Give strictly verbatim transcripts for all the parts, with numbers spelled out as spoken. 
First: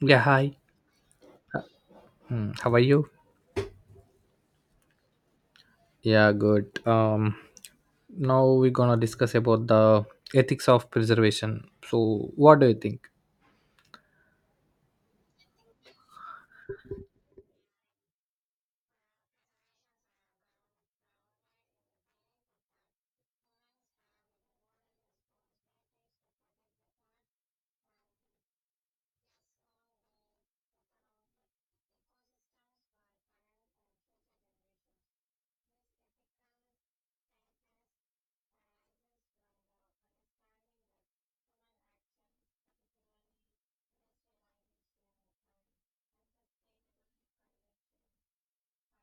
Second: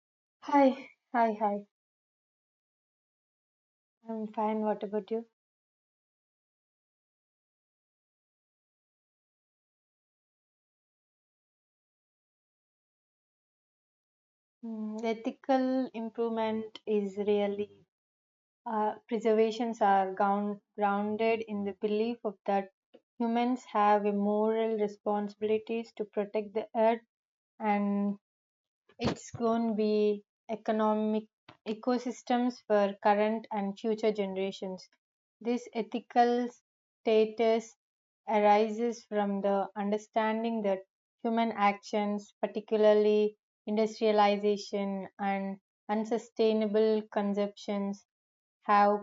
Yeah, hi. Hi, hi, hi. Hmm, how are you? I'm fine. What about you? Yeah, good. Um, now we're gonna discuss about the ethics of preservation. So, what do you think? Mm, ethical improvement is really uh, preservations are ground, grounded in the belief of that humans have a moral responsibilities to protect the earth and it's going to be economic ecosystems for current and future generations. This ethical status arises from the understanding that human actions, particularly industrialization and unsustainable consumptions, have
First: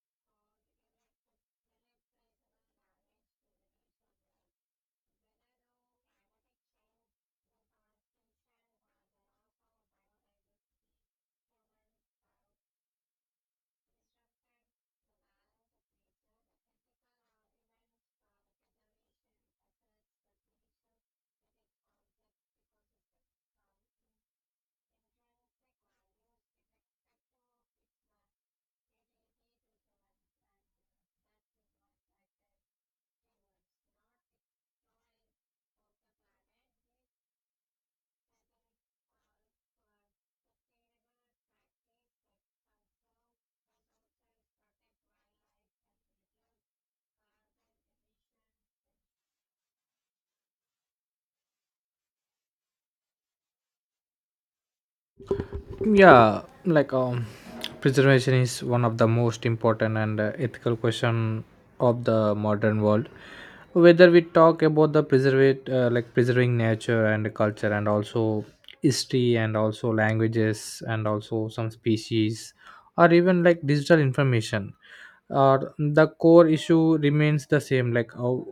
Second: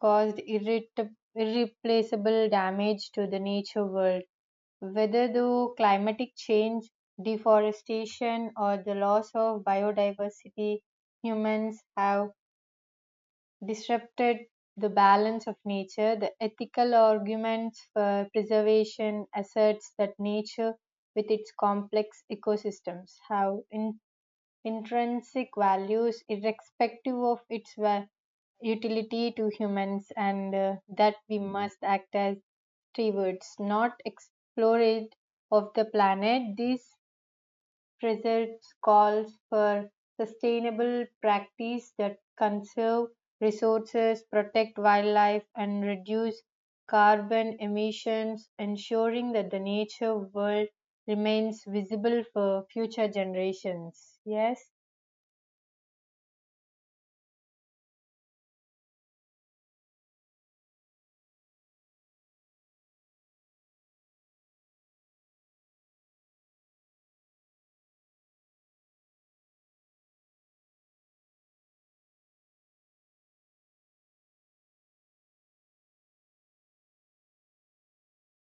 caused irrit- irreplaceable damage to the nature world, whether through climatic change, deforestation, or the loss of biodiversity. Humans have disrupted the balance of nature. The ethical arguments for preservation asserts that nature, with its complex ecosystems, have in- intrinsic values irrespective of its va- utility to humans, and uh, that we must act as stewards, not explorers of the planet. These precepts calls for sustainable practice that conserve resources, protect wildlife, and reduce carbon emissions, ensuring that the nature world remains visible for future generations. Yes, yeah like um preservation is one of the most important and uh, ethical question of the modern world, whether we talk about the preserve uh, like preserving nature and culture and also history and also languages and also some species or even like digital information, or the core issue remains the same, like how,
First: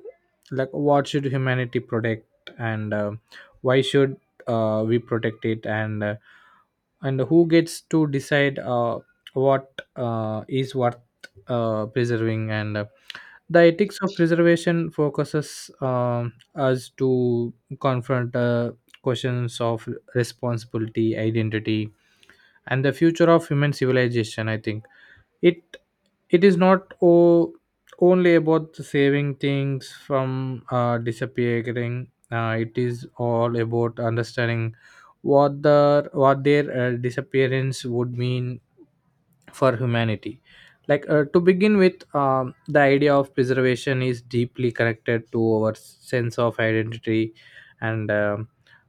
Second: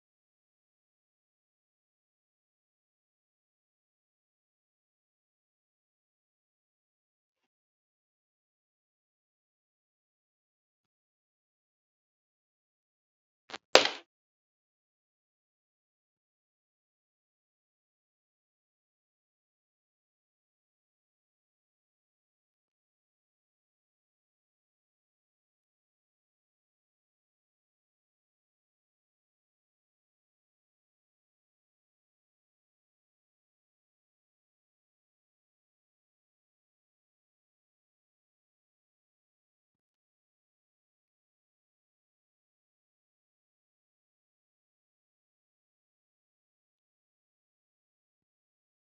like what should humanity protect, and uh, why should uh, we protect it, and uh, and who gets to decide uh, what uh, is worth uh, preserving. And uh, the ethics of preservation focuses um, us to confront uh, questions of responsibility, identity, and the future of human civilization. I think it it is not o- only about saving things from uh, disappearing. Uh, it is all about understanding what the what their uh, disappearance would mean for humanity. Like uh, to begin with, um, the idea of preservation is deeply connected to our sense of identity. And um,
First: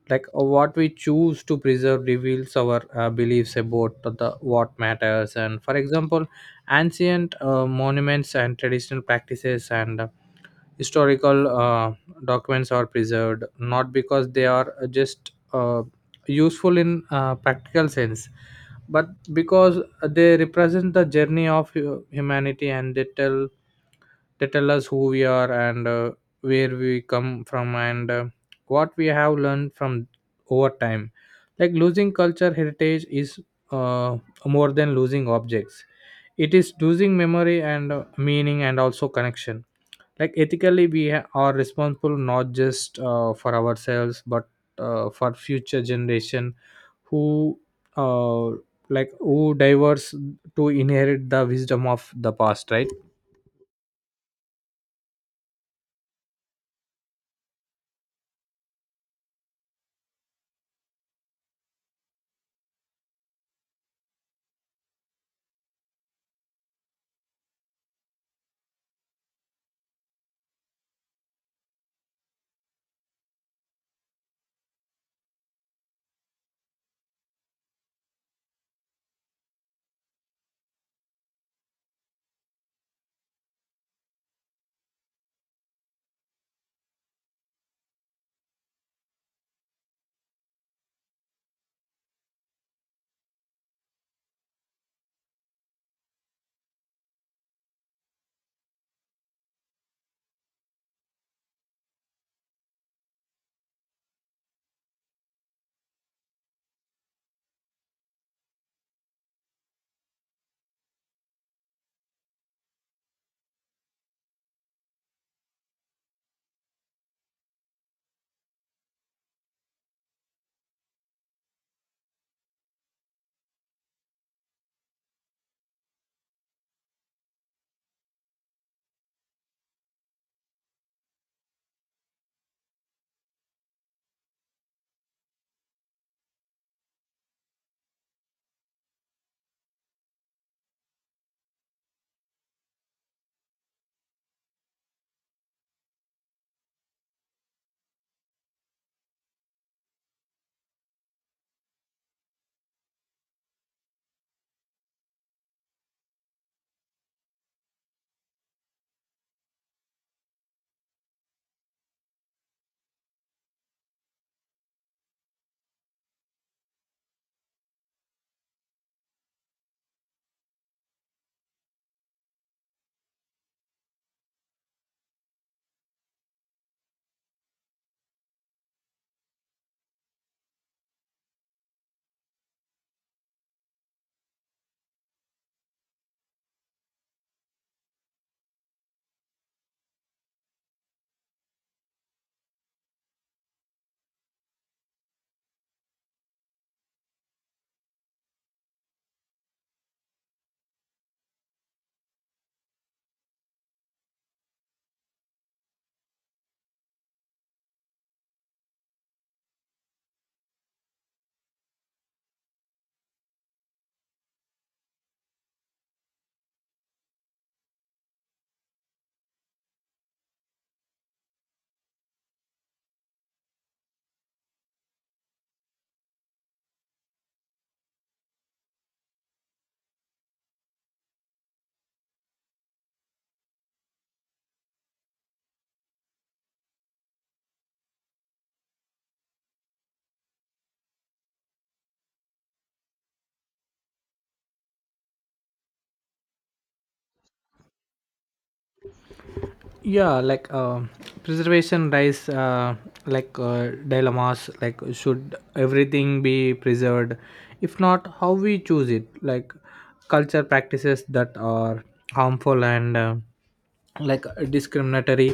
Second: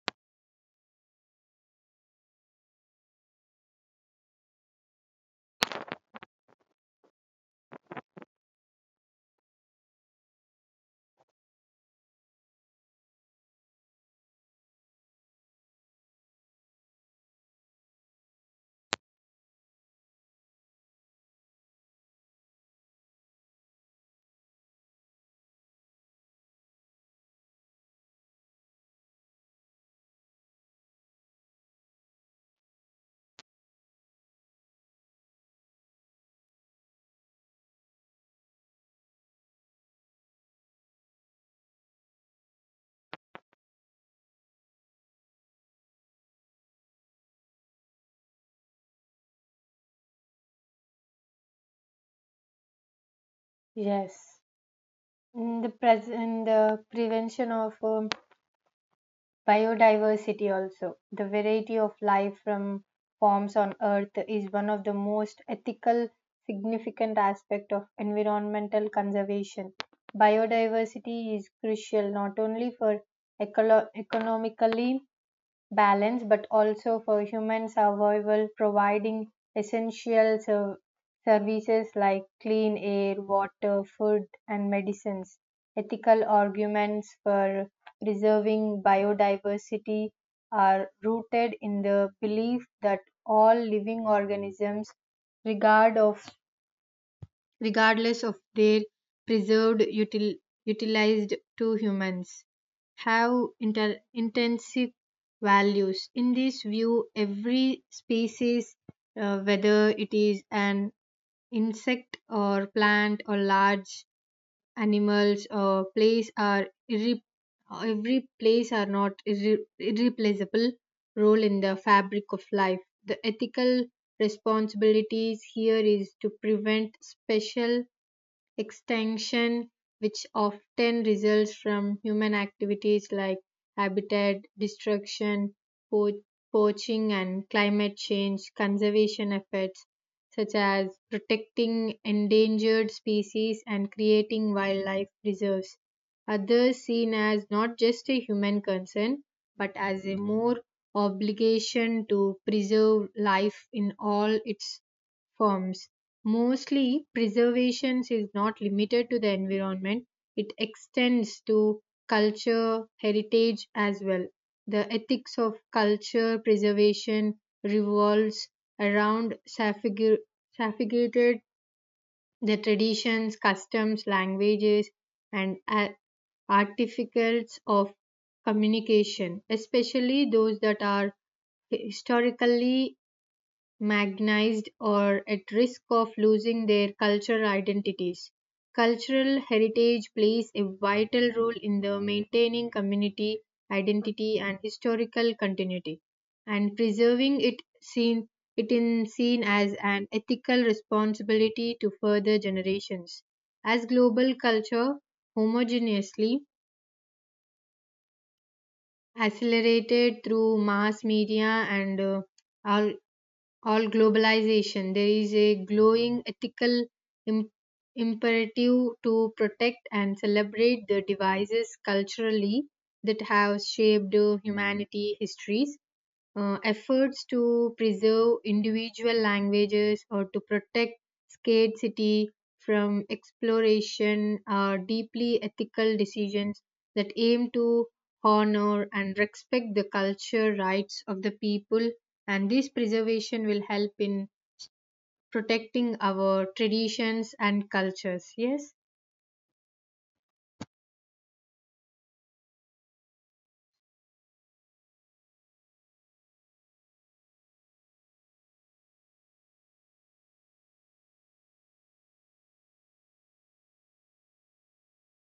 like uh, what we choose to preserve reveals our uh, beliefs about the what matters. And for example, ancient uh, monuments and traditional practices and historical uh, documents are preserved not because they are just uh, useful in uh, practical sense, but because they represent the journey of hu- humanity, and they tell they tell us who we are, and uh, where we come from, and uh, what we have learned from over time. Like losing culture heritage is uh, more than losing objects. It is losing memory and uh, meaning and also connection. Like ethically we ha- are responsible not just uh, for ourselves but uh, for future generation who uh, like who diverse to inherit the wisdom of the past, right? yes. In the present, the prevention of um, biodiversity also. The variety of life from forms on earth is one of the most ethical significant aspect of environmental conservation. Biodiversity is crucial not only for ecolo- economically balance but also for human survival, providing essential ser- services like clean air, water, food, and medicines. Ethical arguments for preserving biodiversity are rooted in the belief that all living organisms, regard of regardless of their preserved util- utilized to humans, have inter- intensive values. In this view, every species, uh, whether it is an insect or plant or large animals or place, are irre- every place are not irre- irreplaceable role in the fabric of life. The ethical responsibilities here is to prevent special extinction, which often results from human activities like habitat destruction, po- poaching, and climate change. Conservation efforts, such as protecting endangered species and creating wildlife reserves, others seen as not just a human concern but as a more obligation to preserve life in all its forms. Mostly, preservation is not limited to the environment, it extends to culture, heritage as well. The ethics of culture preservation revolves around saffigu- saffigated the traditions, customs, languages, and a- artificals of communication, especially those that are historically marginalized or at risk of losing their cultural identities. Cultural heritage plays a vital role in the maintaining community identity and historical continuity, and preserving it seen it in seen as an ethical responsibility to further generations. As global culture homogeneously accelerated through mass media and uh, al- or globalization, there is a glowing ethical im- imperative to protect and celebrate the devices culturally that have shaped uh, humanity histories. Uh, efforts to preserve individual languages or to protect scarcity from exploration are deeply ethical decisions that aim to honor and respect the culture rights of the people, and this preservation will help in protecting our traditions and cultures. Yes, Yeah like um preservation rise uh, like uh, dilemmas, like should everything be preserved? If not, how we choose it? Like culture practices that are harmful and uh, like uh, discriminatory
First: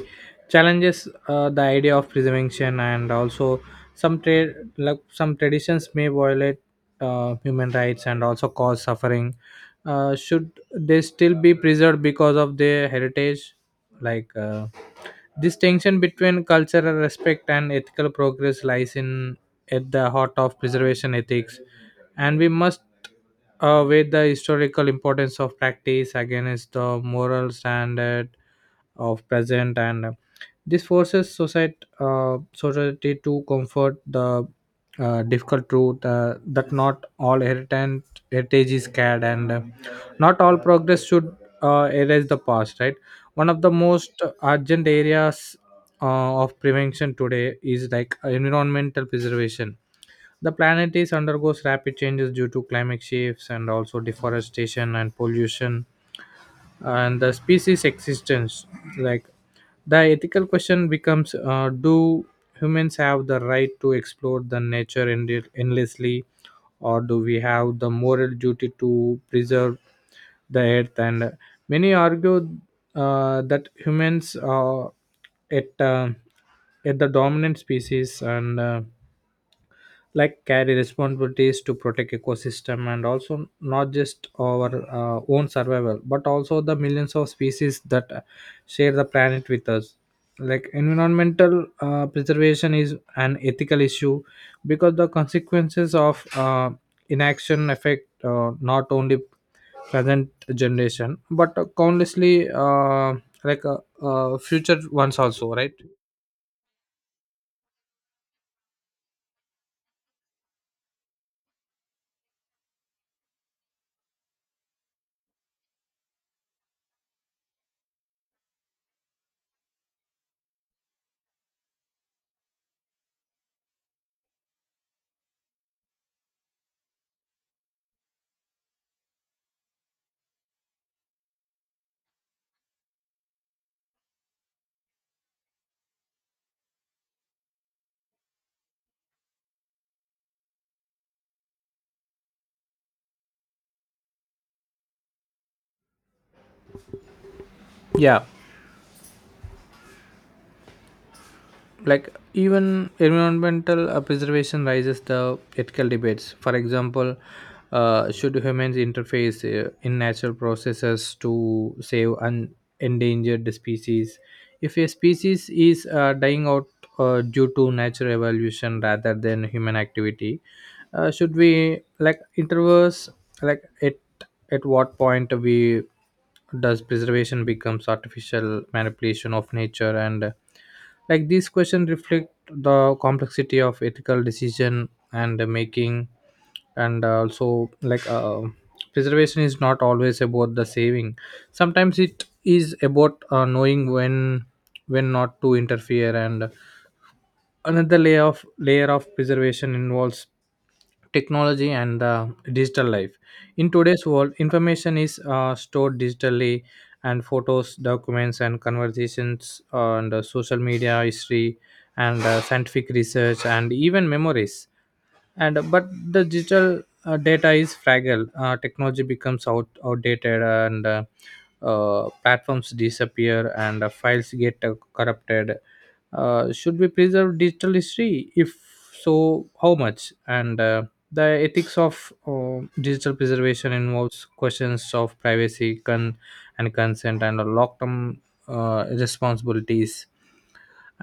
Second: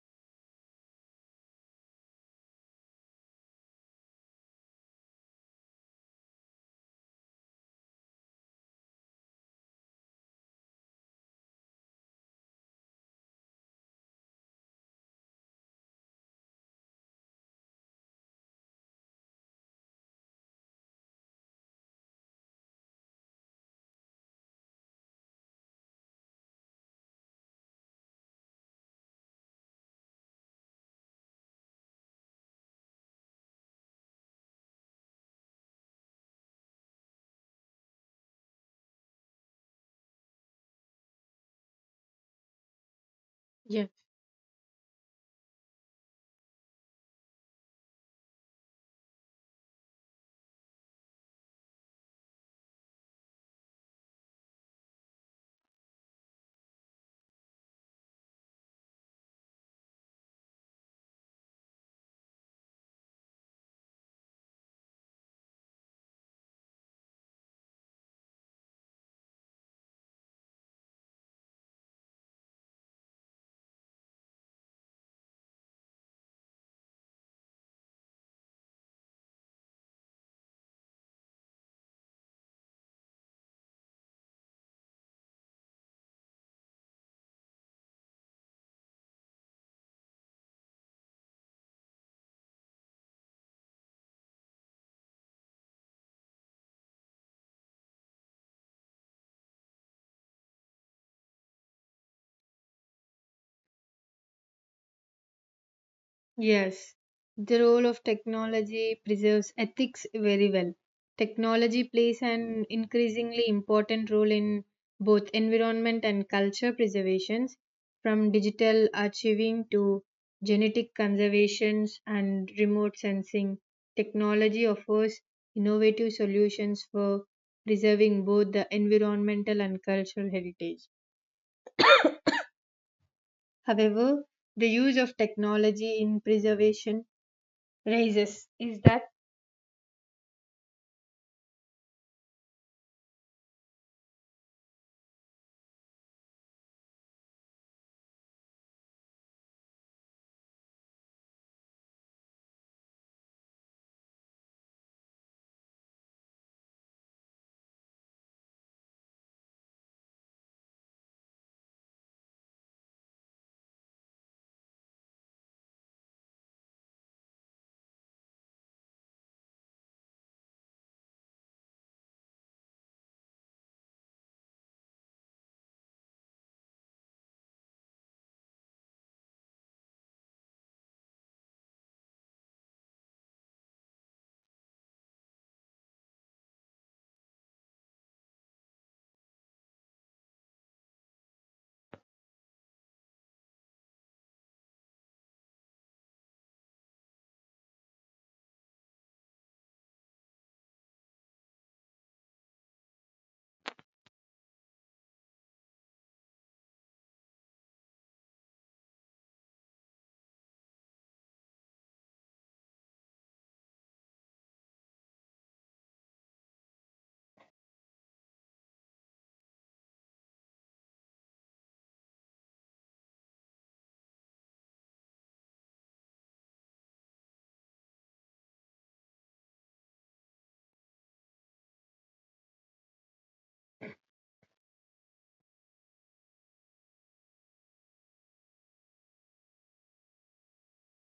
challenges uh, the idea of preservation. And also some trade, like some traditions may violate uh, human rights and also cause suffering. Uh, should they still be preserved because of their heritage? Like uh, this tension between cultural respect and ethical progress lies in at the heart of preservation ethics. And we must uh, with the historical importance of practice against the moral standard of present. And uh, this forces society, uh, society to comfort the uh, difficult truth uh, that not all heritage, heritage is scared, and uh, not all progress should uh, erase the past, right? One of the yeah. most urgent areas uh, of prevention today is like environmental preservation. The planet is undergoes rapid changes due to climate shifts and also deforestation and pollution and the species existence. Like the ethical question becomes: uh, do humans have the right to explore the nature end- endlessly, or do we have the moral duty to preserve the earth? And many argue uh, that humans are at uh, at the dominant species. And Uh, like carry responsibilities to protect ecosystem, and also not just our uh, own survival but also the millions of species that uh, share the planet with us. Like environmental uh, preservation is an ethical issue because the consequences of uh, inaction affect uh, not only present generation but countlessly uh, like uh, uh, future ones also, right? Yes, the role of technology preserves ethics very well. Technology plays an increasingly important role in both environment and culture preservations, from digital archiving to genetic conservations and remote sensing. Technology offers innovative solutions for preserving both the environmental and cultural heritage. However, the use of technology in preservation raises is that. Yeah, like even environmental uh, preservation raises the ethical debates. For example, uh, should humans interface uh, in natural processes to save an endangered species? If a species is uh, dying out uh, due to natural evolution rather than human activity, uh, should we like interverse, like at at what point, we does preservation becomes artificial manipulation of nature? And like these questions reflect the complexity of ethical decision and making. And uh, also like uh, preservation is not always about the saving. Sometimes it is about uh, knowing when when not to interfere. And another layer of layer of preservation involves technology and the digital life. In today's world, information is uh, stored digitally, and photos, documents, and conversations, uh, and uh, social media history, and uh, scientific research, and even memories, and uh, but the digital uh, data is fragile. Uh, technology becomes out outdated, and uh, uh, platforms disappear, and uh, files get uh, corrupted. Uh, should we preserve digital history? If so, how much? And uh, the ethics of uh, digital preservation involves questions of privacy con- and consent and long term uh, responsibilities.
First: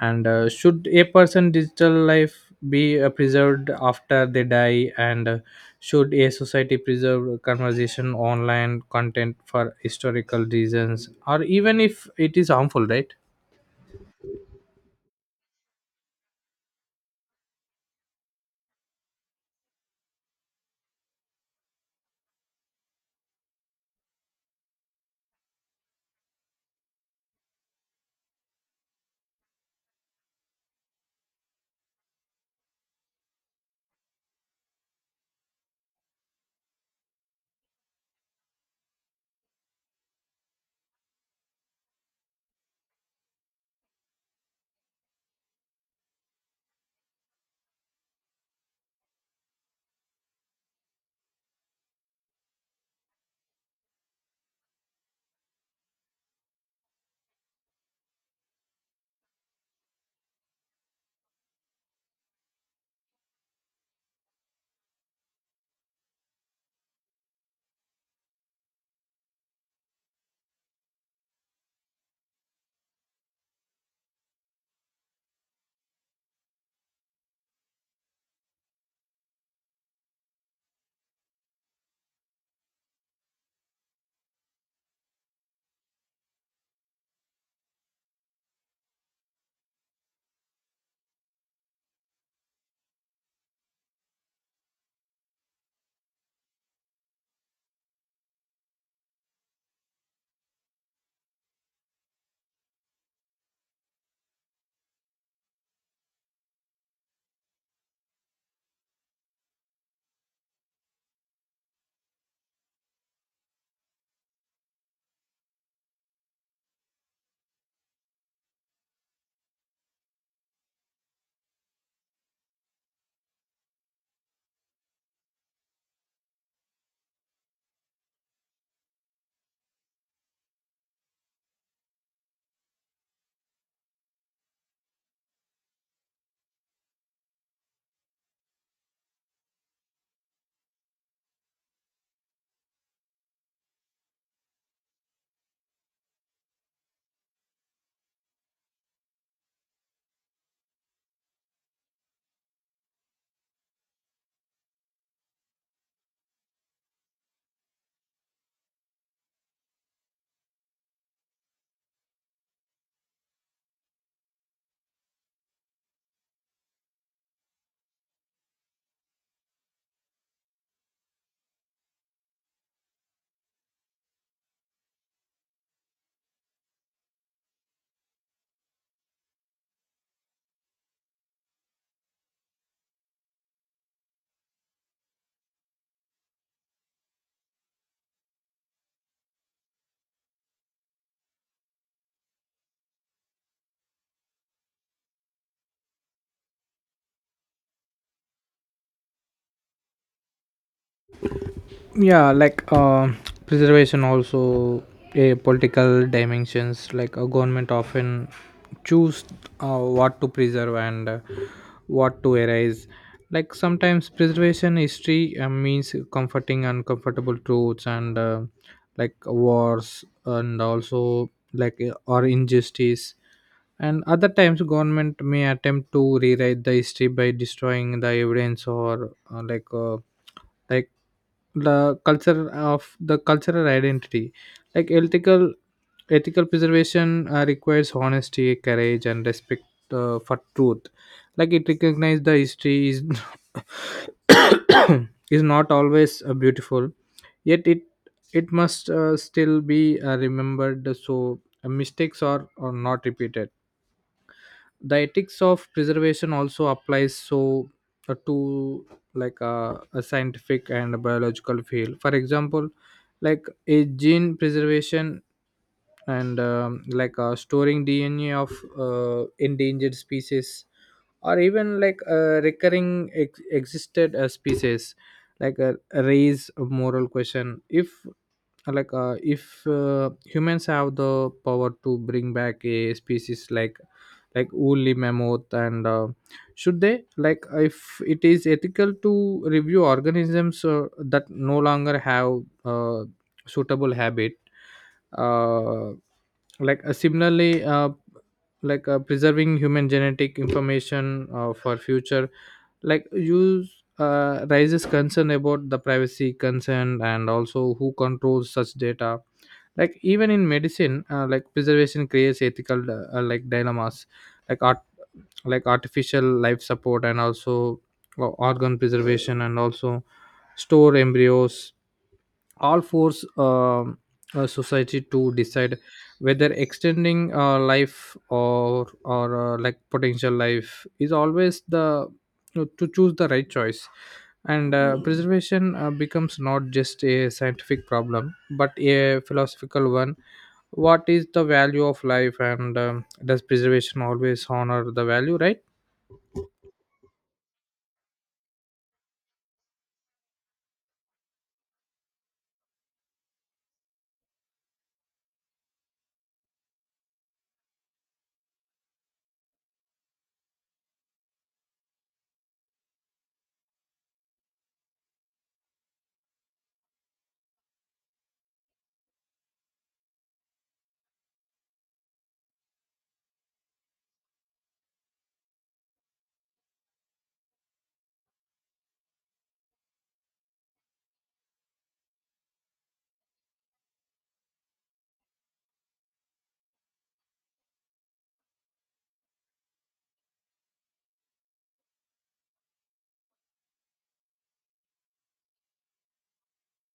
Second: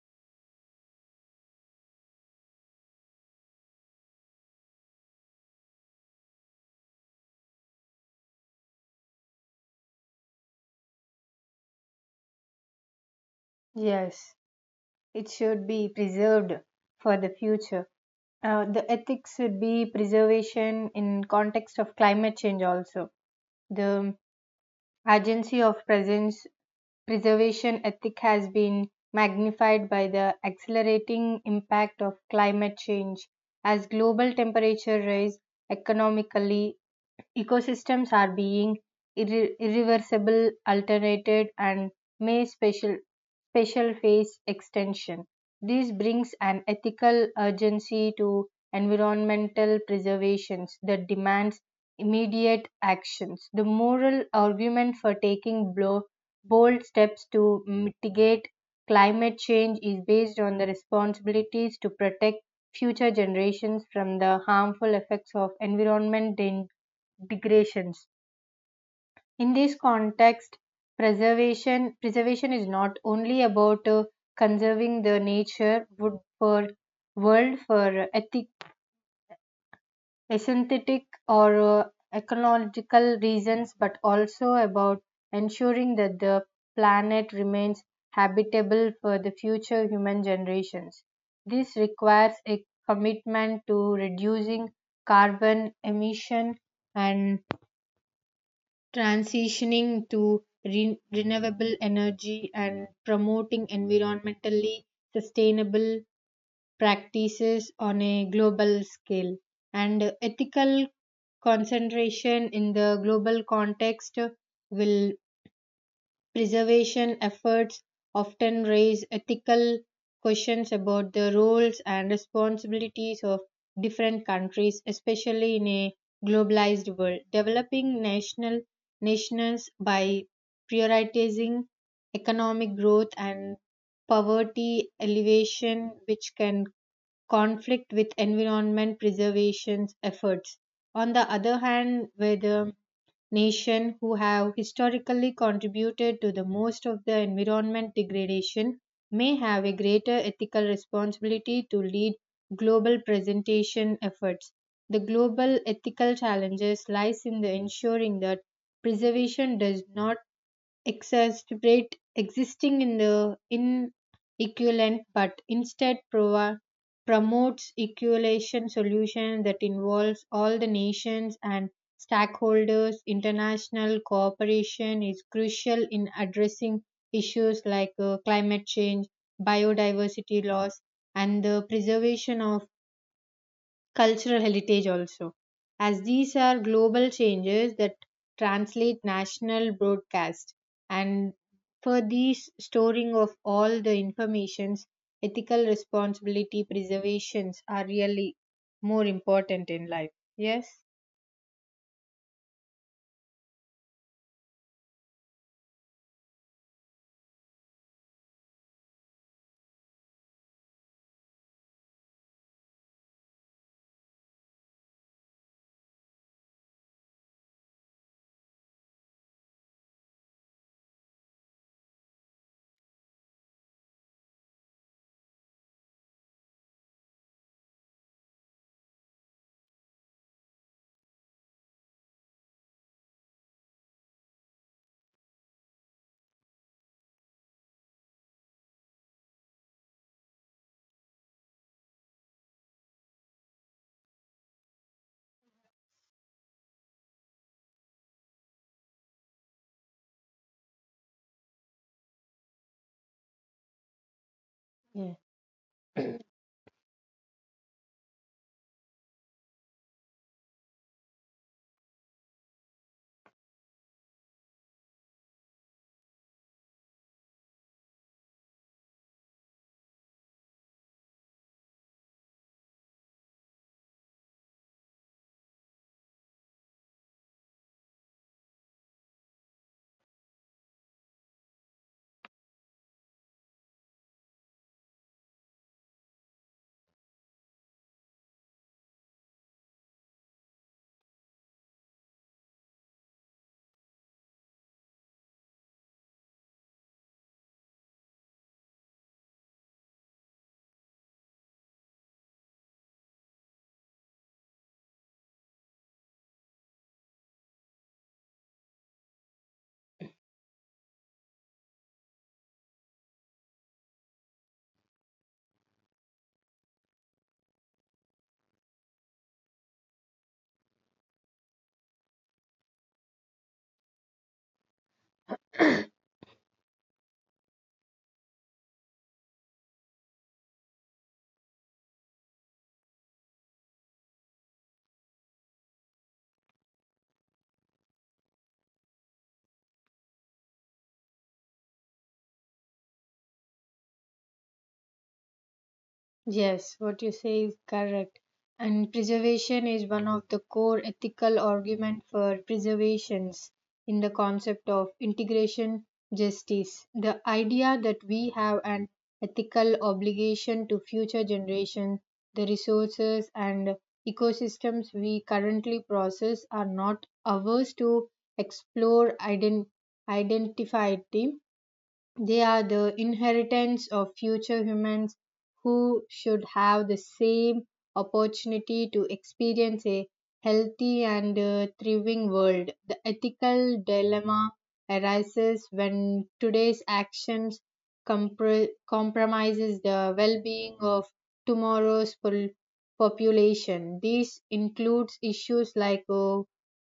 And uh, should a person' digital life be uh, preserved after they die? And uh, should a society preserve conversation online content for historical reasons or even if it is harmful, right? Yes, it should be preserved for the future. Uh, the ethics should be preservation in context of climate change also. The urgency of presence preservation ethic has been magnified by the accelerating impact of climate change. As global temperature rise, economically ecosystems are being irre- irreversible alternated, and may special special phase extension. This brings an ethical urgency to environmental preservations that demands immediate actions. The moral argument for taking blo- bold steps to mitigate climate change is based on the responsibilities to protect future generations from the harmful effects of environment dan- degradations. In this context, preservation preservation is not only about uh, conserving the nature would for world for ethic, aesthetic, or uh, ecological reasons, but also about ensuring that the planet remains habitable for the future human generations. This requires a commitment to reducing carbon emission and transitioning to re- renewable energy and promoting environmentally sustainable practices on a global scale. And ethical concentration in the global context will preservation efforts often raise ethical questions about the roles and responsibilities of different countries, especially in a globalized world. Developing national nations by prioritizing economic growth and poverty alleviation, which can conflict with environment preservation efforts. On the other hand, where the nations who have historically contributed to the most of the environment degradation may have a greater ethical responsibility to lead global presentation efforts. The global ethical challenges lies in the ensuring that preservation does not exacerbate existing in the inequivalent, but instead provi- promotes equalization solution that involves all the nations and stakeholders. International cooperation is crucial in addressing issues like uh, climate change, biodiversity loss, and the preservation of cultural heritage also, as these are global changes that translate national broadcast. And for these storing of all the informations, ethical responsibility preservations are really more important in life. Yes. Yeah, like uh, preservation also a political dimensions, like a government often choose uh, what to preserve and uh, what to erase. Like sometimes preservation history uh, means comforting uncomfortable truths, and uh, like wars, and also like uh, or injustice. And other times government may attempt to rewrite the history by destroying the evidence, or uh, like uh, like the culture of the cultural identity. Like ethical ethical preservation uh, requires honesty, courage, and respect uh, for truth. Like it recognizes the history is is not always uh, beautiful, yet it it must uh, still be uh, remembered so uh, mistakes are, are not repeated. The Yes. ethics of preservation also applies so uh, to like uh, a scientific and a biological field. For example, like a gene preservation and um, like uh, storing dna of uh, endangered species, or even like uh, recurring ex- existed uh, species. like a, Raise a moral question if like uh, if uh, humans have the power to bring back a species like like woolly mammoth. And uh, should they, like if it is ethical to review organisms uh, that no longer have uh, suitable habit. uh, like uh, Similarly, uh, like uh, preserving human genetic information uh, for future, like you uh, raises concern about the privacy concern and also who controls such data. Like even in medicine, uh, like preservation creates ethical uh, uh, like dilemmas, like art like artificial life support and also uh, organ preservation, and also store embryos, all force um, uh, society to decide whether extending uh, life or or uh, like potential life is always the to choose the right choice. And uh, preservation uh, becomes not just a scientific problem but a philosophical one. What is the value of life, and um, does preservation always honor the value, right? Yes, what you say is correct. And preservation is one of the core ethical argument for preservations in the concept of integration justice. The idea that we have an ethical obligation to future generations, the resources and ecosystems we currently process are not ours to explore, ident- identify them. They are the inheritance of future humans who should have the same opportunity to experience a healthy and uh, thriving world. The ethical dilemma arises when today's actions compr- compromises the well-being of tomorrow's pol- population. This includes issues like uh,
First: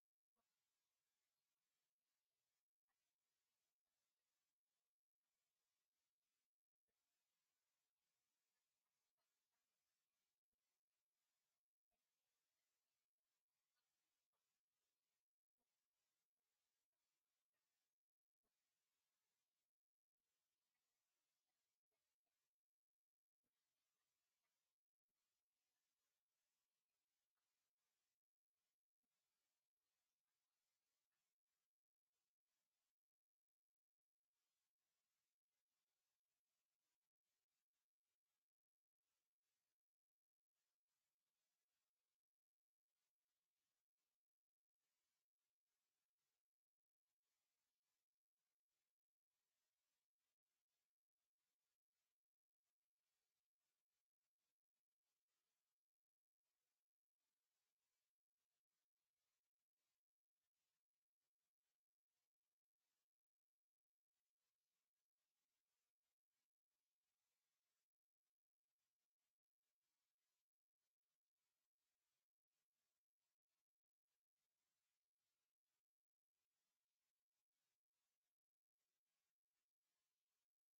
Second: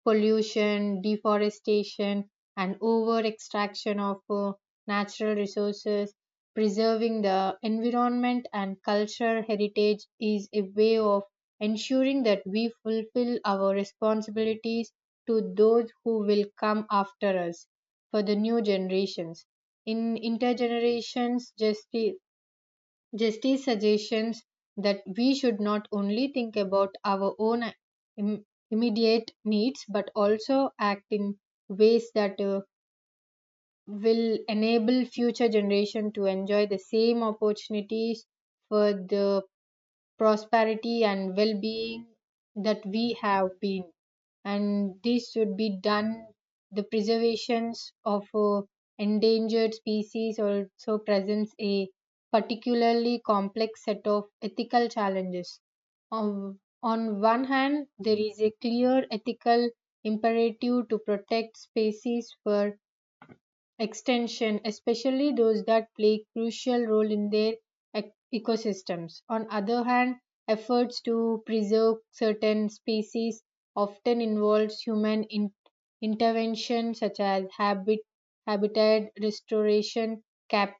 pollution, deforestation, and over extraction of uh, natural resources. Preserving the environment and cultural heritage is a way of ensuring that we fulfill our responsibilities to those who will come after us, for the new generations. In intergenerations, justice, justice suggestions that we should not only think about our own im- immediate needs but also act in ways that uh, will enable future generation to enjoy the same opportunities for the prosperity and well-being that we have been, and this should be done. The preservations of uh, endangered species also presents a particularly complex set of ethical challenges. On, on one hand, there is a clear ethical imperative to protect species for extension, especially those that play crucial role in their ec- ecosystems. On other hand, efforts to preserve certain species often involves human in- intervention, such as habit habitat restoration, cap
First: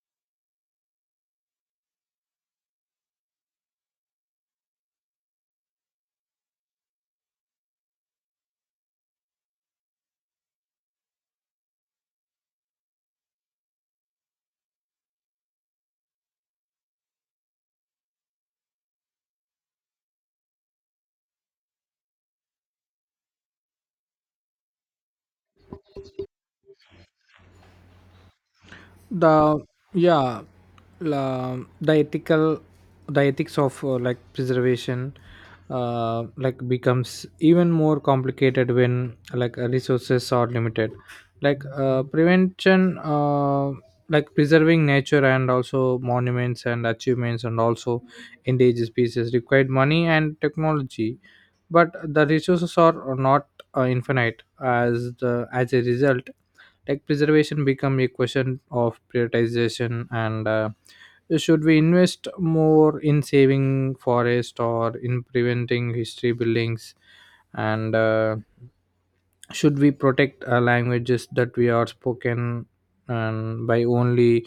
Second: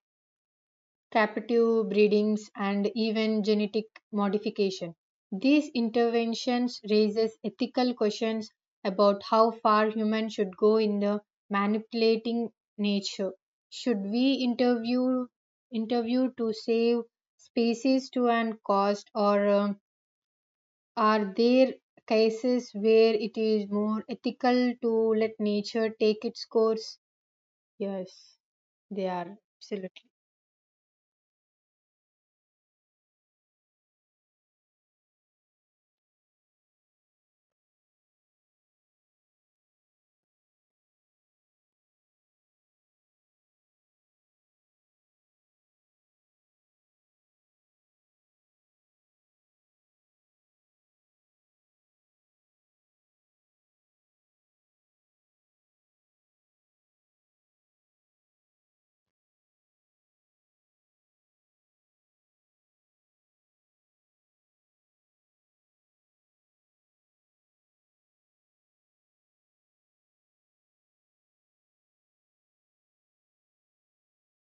captive breedings, and even genetic modification. These interventions raises ethical questions about how far humans should go in the manipulating nature. Should we interview interview to save species to an cost, or um, are there cases where it is more ethical to let nature take its course? Yes, they are the absolutely. yeah la, the ethical the ethics of uh, like preservation uh, like becomes even more complicated when like uh, resources are limited. Like uh, prevention uh, like preserving nature, and also monuments and achievements, and also endangered species required money and technology, but the resources are not uh, infinite. As the as a result, like preservation become a question of prioritization. And uh, should we invest more in saving forest or in preventing history buildings? And uh, should we protect uh, languages that we are spoken and by only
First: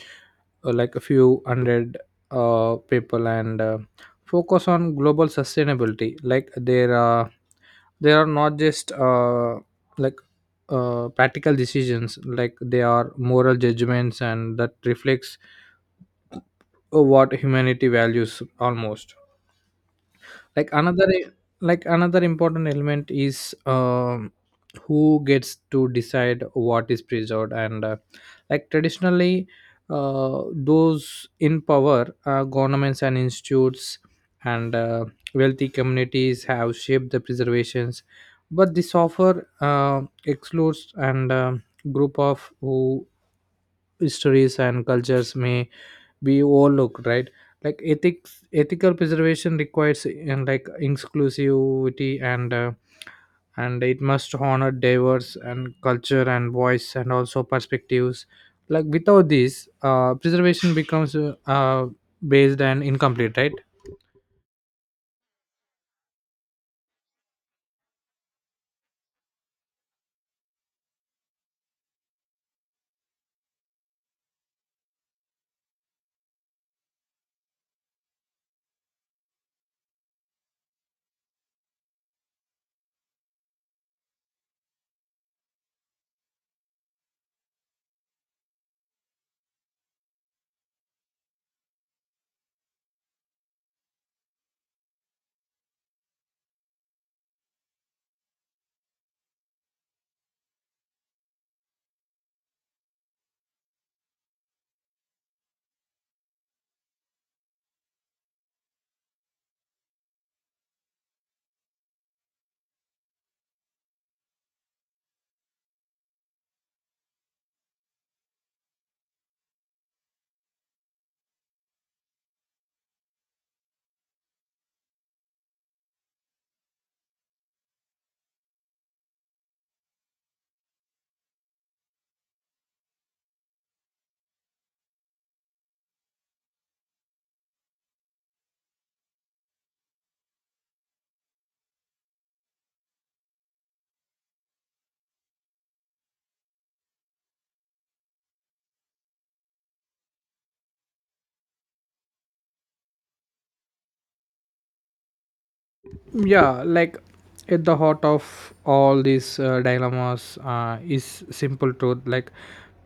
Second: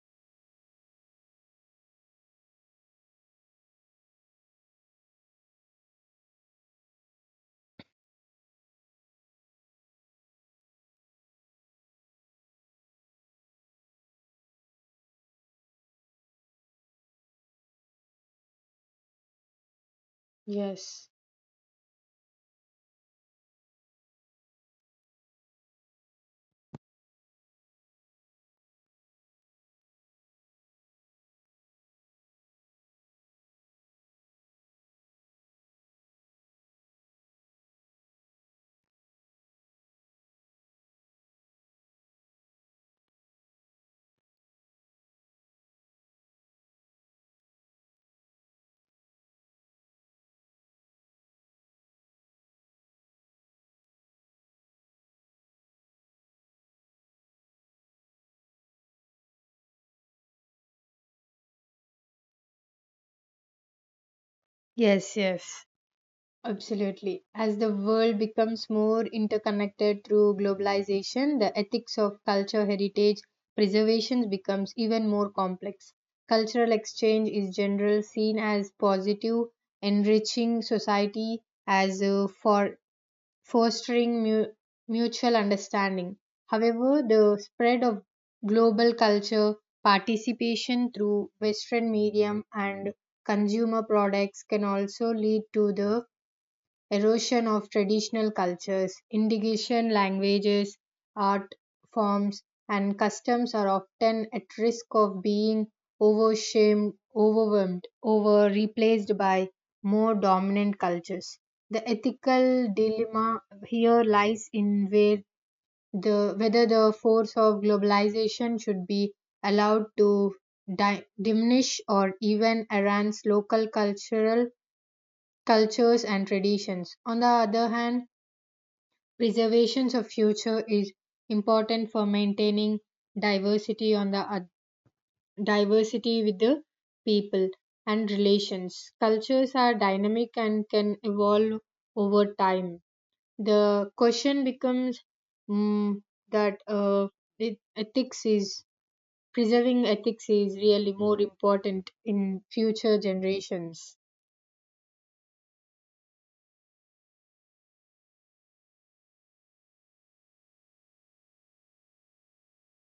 uh, like a few hundred uh, people, and uh, focus on global sustainability? Like there are there are not just uh, like uh, practical decisions, like they are moral judgments, and that reflects uh, what humanity values almost. like another Yes. like another important element is um, who gets to decide what is preserved. And uh, like traditionally, uh, those in power, uh, governments and institutes and uh, wealthy communities, have shaped the preservations. But this offer uh, excludes and um group of who histories and cultures may we overlook, right? Like ethics ethical preservation requires and like inclusivity. And uh, and it must honor diverse and culture and voice and also perspectives. Like without this, uh, preservation becomes uh, uh, based and incomplete, right? Yes, yes. Absolutely. As the world becomes more interconnected through globalization, the ethics of culture heritage preservation becomes even more complex. Cultural exchange is generally seen as positive, enriching society as uh, for fostering mu- mutual understanding. However, the spread of global culture participation through Western medium and consumer products can also lead to the erosion of traditional cultures. Indigenous languages, art forms, and customs are often at risk of being overshamed, overwhelmed, over replaced by more dominant cultures. The ethical dilemma here lies in where the whether the force of globalization should be allowed to di- diminish or even enhance local cultural cultures and traditions. On the other hand, preservation of future is important for maintaining diversity on the oth- diversity with the people and relations. Cultures are dynamic and can evolve over time. The question becomes mm, that uh, it, ethics is preserving ethics is really more important in future generations. Yeah, like at the heart of all these uh, dilemmas uh, is simple truth. Like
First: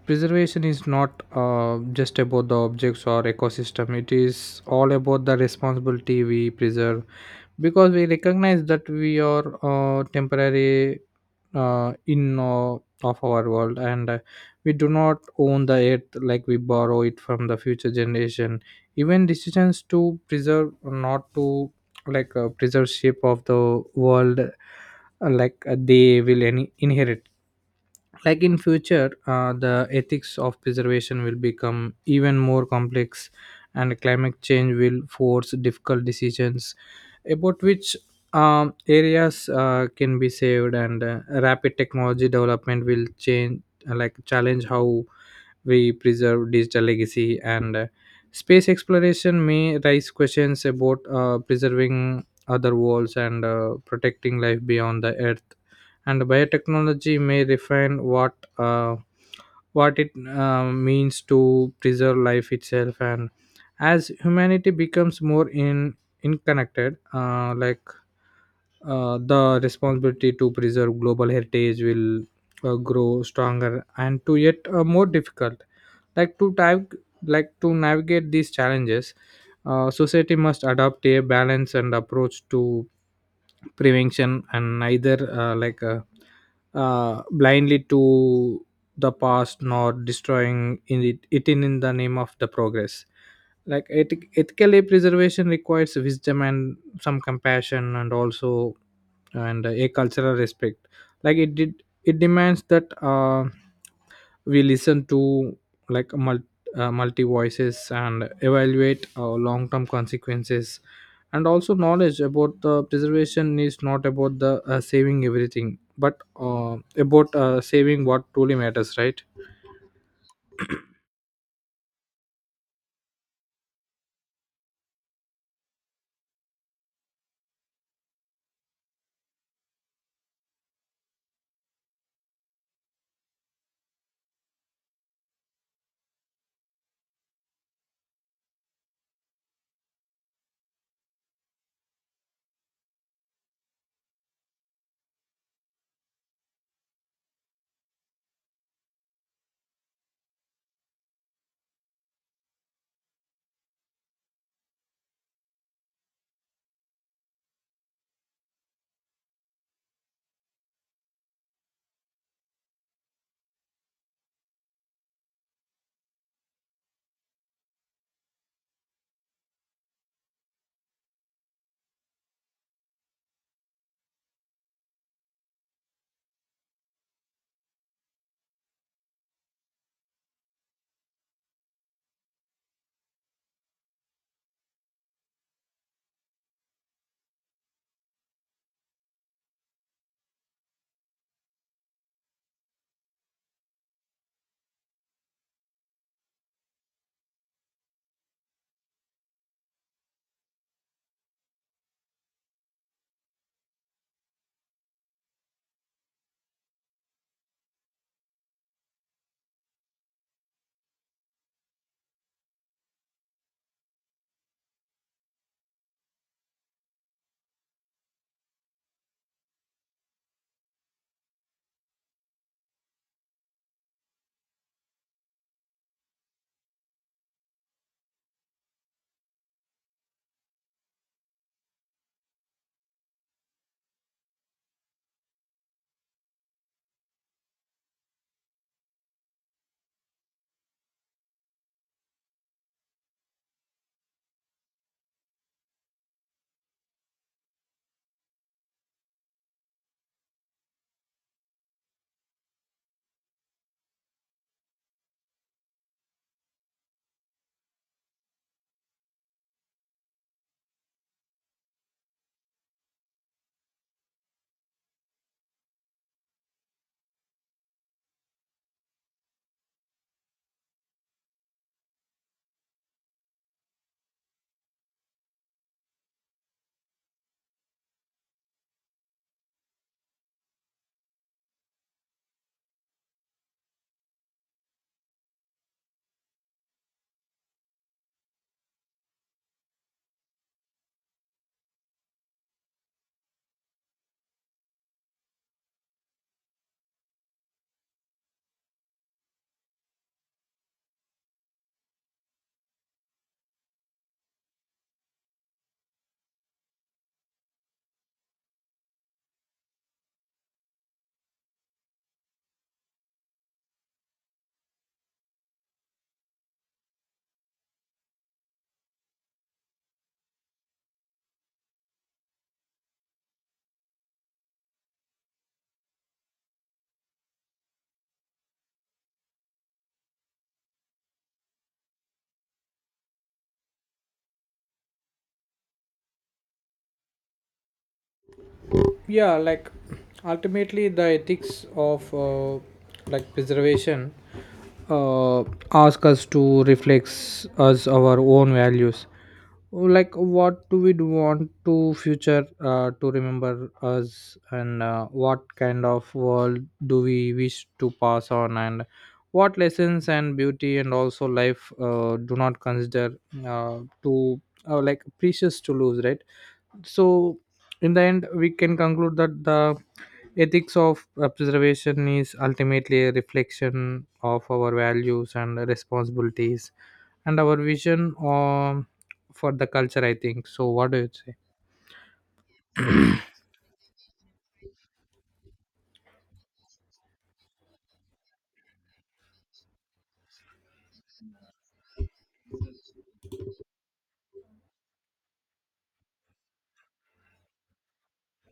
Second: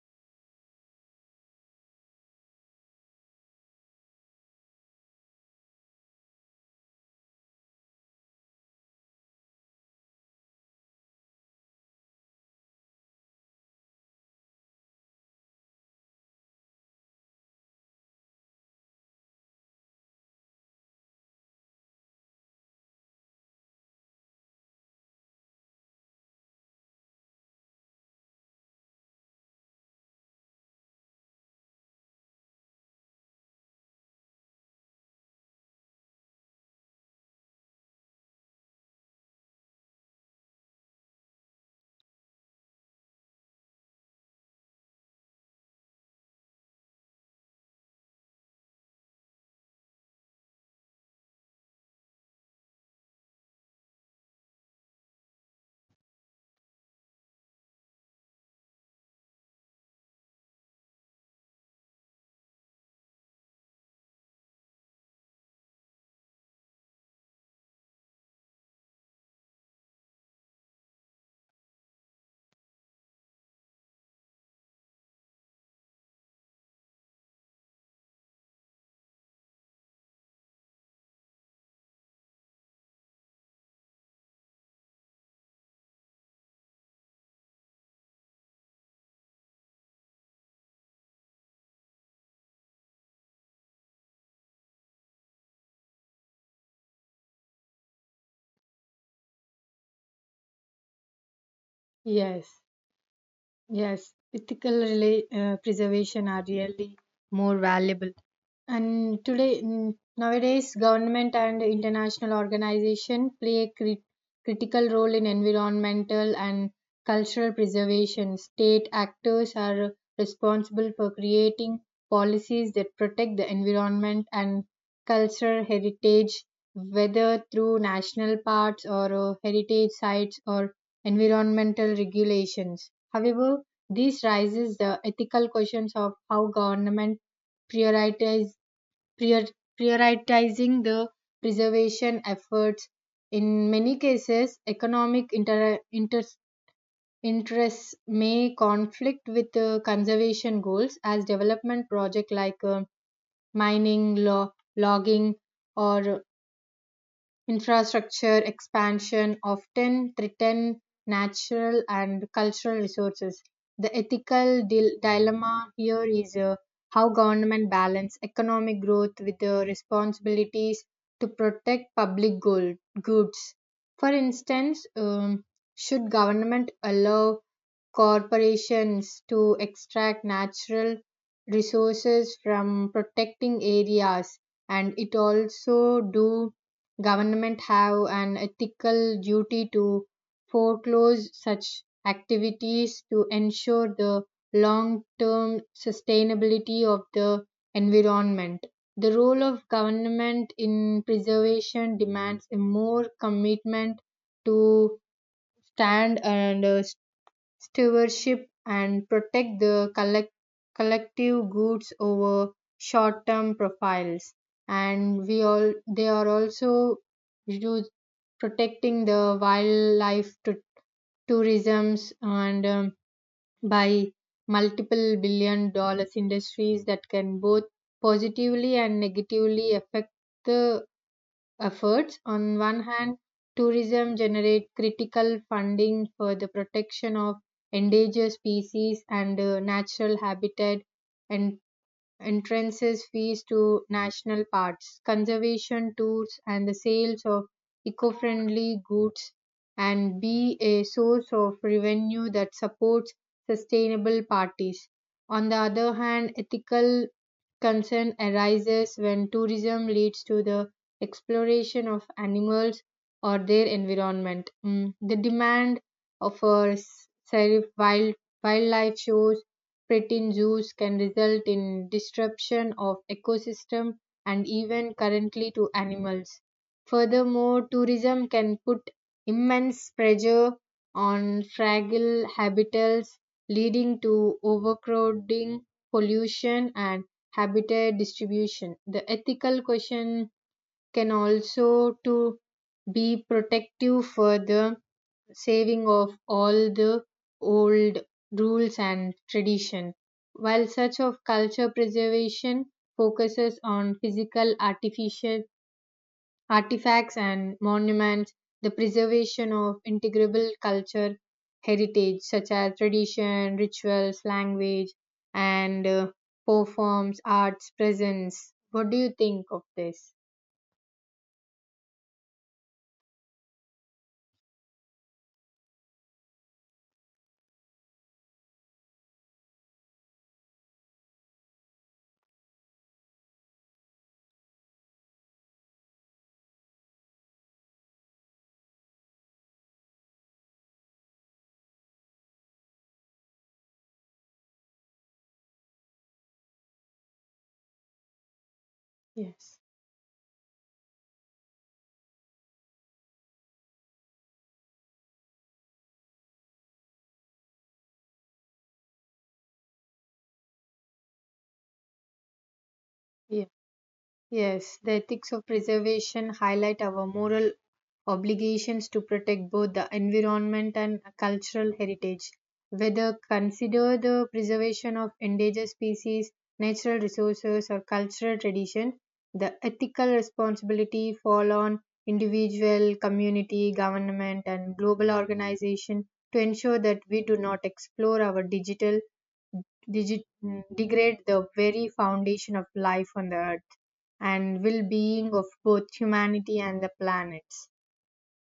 preservation is not uh, just about the objects or ecosystem. It is all about the responsibility we preserve, because we recognize that we are uh, temporary uh, in uh, of our world. And uh, we do not own the earth, like we borrow it from the future generation. Even decisions to preserve or not to like uh, preserve of the world, uh, like uh, they will in- inherit. Like in future, uh, the ethics of preservation will become even more complex. And climate change will force difficult decisions about which um, areas uh, can be saved, and uh, rapid technology development will change like challenge how we preserve digital legacy. And uh, space exploration may raise questions about uh, preserving other worlds and uh, protecting life beyond the earth. And biotechnology may refine what uh, what it uh, means to preserve life itself. And as humanity becomes more in interconnected, uh, like uh, the responsibility to preserve global heritage will uh, grow stronger and to yet uh, more difficult. Like to type like to navigate these challenges, uh, society must adopt a balance and approach to prevention, and neither uh, like uh, uh, blindly to the past nor destroying in it, it in, in the name of the progress. Like eth- ethically preservation requires wisdom and some compassion and also and a cultural respect. Like it did it Yes. demands that uh, Yes, we ethical listen rela- to uh, like preservation multi, are uh, really multi more voices valuable. and evaluate And our today, long term mm, nowadays consequences. government And and also knowledge international about the organization preservation play a is cri- not about the uh, critical role saving in everything, but environmental and uh, about cultural uh, saving what preservation. truly State matters, right? actors are responsible for creating policies that protect the environment and cultural heritage, whether through national parks or uh, heritage sites or environmental regulations. However, this raises the ethical questions of how government prioritize prior- prioritizing the preservation efforts. In many cases, economic inter- inter- interests may conflict with the conservation goals, as development projects like uh, mining, lo- logging, or infrastructure expansion often threaten natural and cultural resources. The ethical dil- dilemma here is uh, how government balance economic growth with the responsibilities to protect public good- goods. For instance, um, should government allow corporations to extract natural resources from protecting areas, and it also do government have an ethical duty to foreclose such activities to ensure the long-term sustainability of the environment. The role of government in preservation demands a more commitment to stand and uh, stewardship and protect the collect- collective goods over short term profiles. And we all they are also use protecting the wildlife to tourisms and um, by multiple billion dollars industries that can both positively and negatively affect the efforts. On one hand, tourism generate critical funding for the protection of endangered species and uh, natural habitat, and entrances fees to national parks, conservation tours, and the sales of eco-friendly goods and be a source of revenue that supports sustainable parties. On the other hand, ethical concern arises when tourism leads to the exploration of animals or their environment. Mm, the demand for wild, wildlife shows, pet zoos can result in disruption of ecosystem and even currently to animals. Furthermore, tourism can put immense pressure on fragile habitats, leading to overcrowding, pollution, and habitat distribution. The ethical question can also to be protective for the saving of all the old rules and tradition. While such of culture preservation focuses on physical artificial artifacts and monuments, the preservation of integrable culture heritage such as tradition, rituals, language, and uh, performs arts presence. What do you think of this? Yeah, like ultimately the ethics of uh, like preservation uh, ask us to reflect us our own values, Yes. like what do we do want to future uh, to remember us, and uh, what kind of world do we wish to pass on, and what lessons and beauty and also life uh, do not consider Yeah. uh, to Yes, uh, the like ethics of precious to lose, right? preservation highlight our So moral in the end we can obligations to conclude that protect both the the ethics environment and of uh, cultural preservation heritage. is ultimately a Whether consider reflection the of our preservation of values and endangered species, responsibilities natural and our resources, or vision, cultural um, tradition, for the the culture, I ethical think. So what do you responsibility say? fall on individual, community, government, and global organization to ensure that we do not explore our digital digi- mm, degrade the very foundation of life on the earth and well being of both humanity and the planets.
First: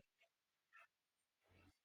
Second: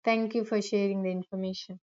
Thank you for sharing the information.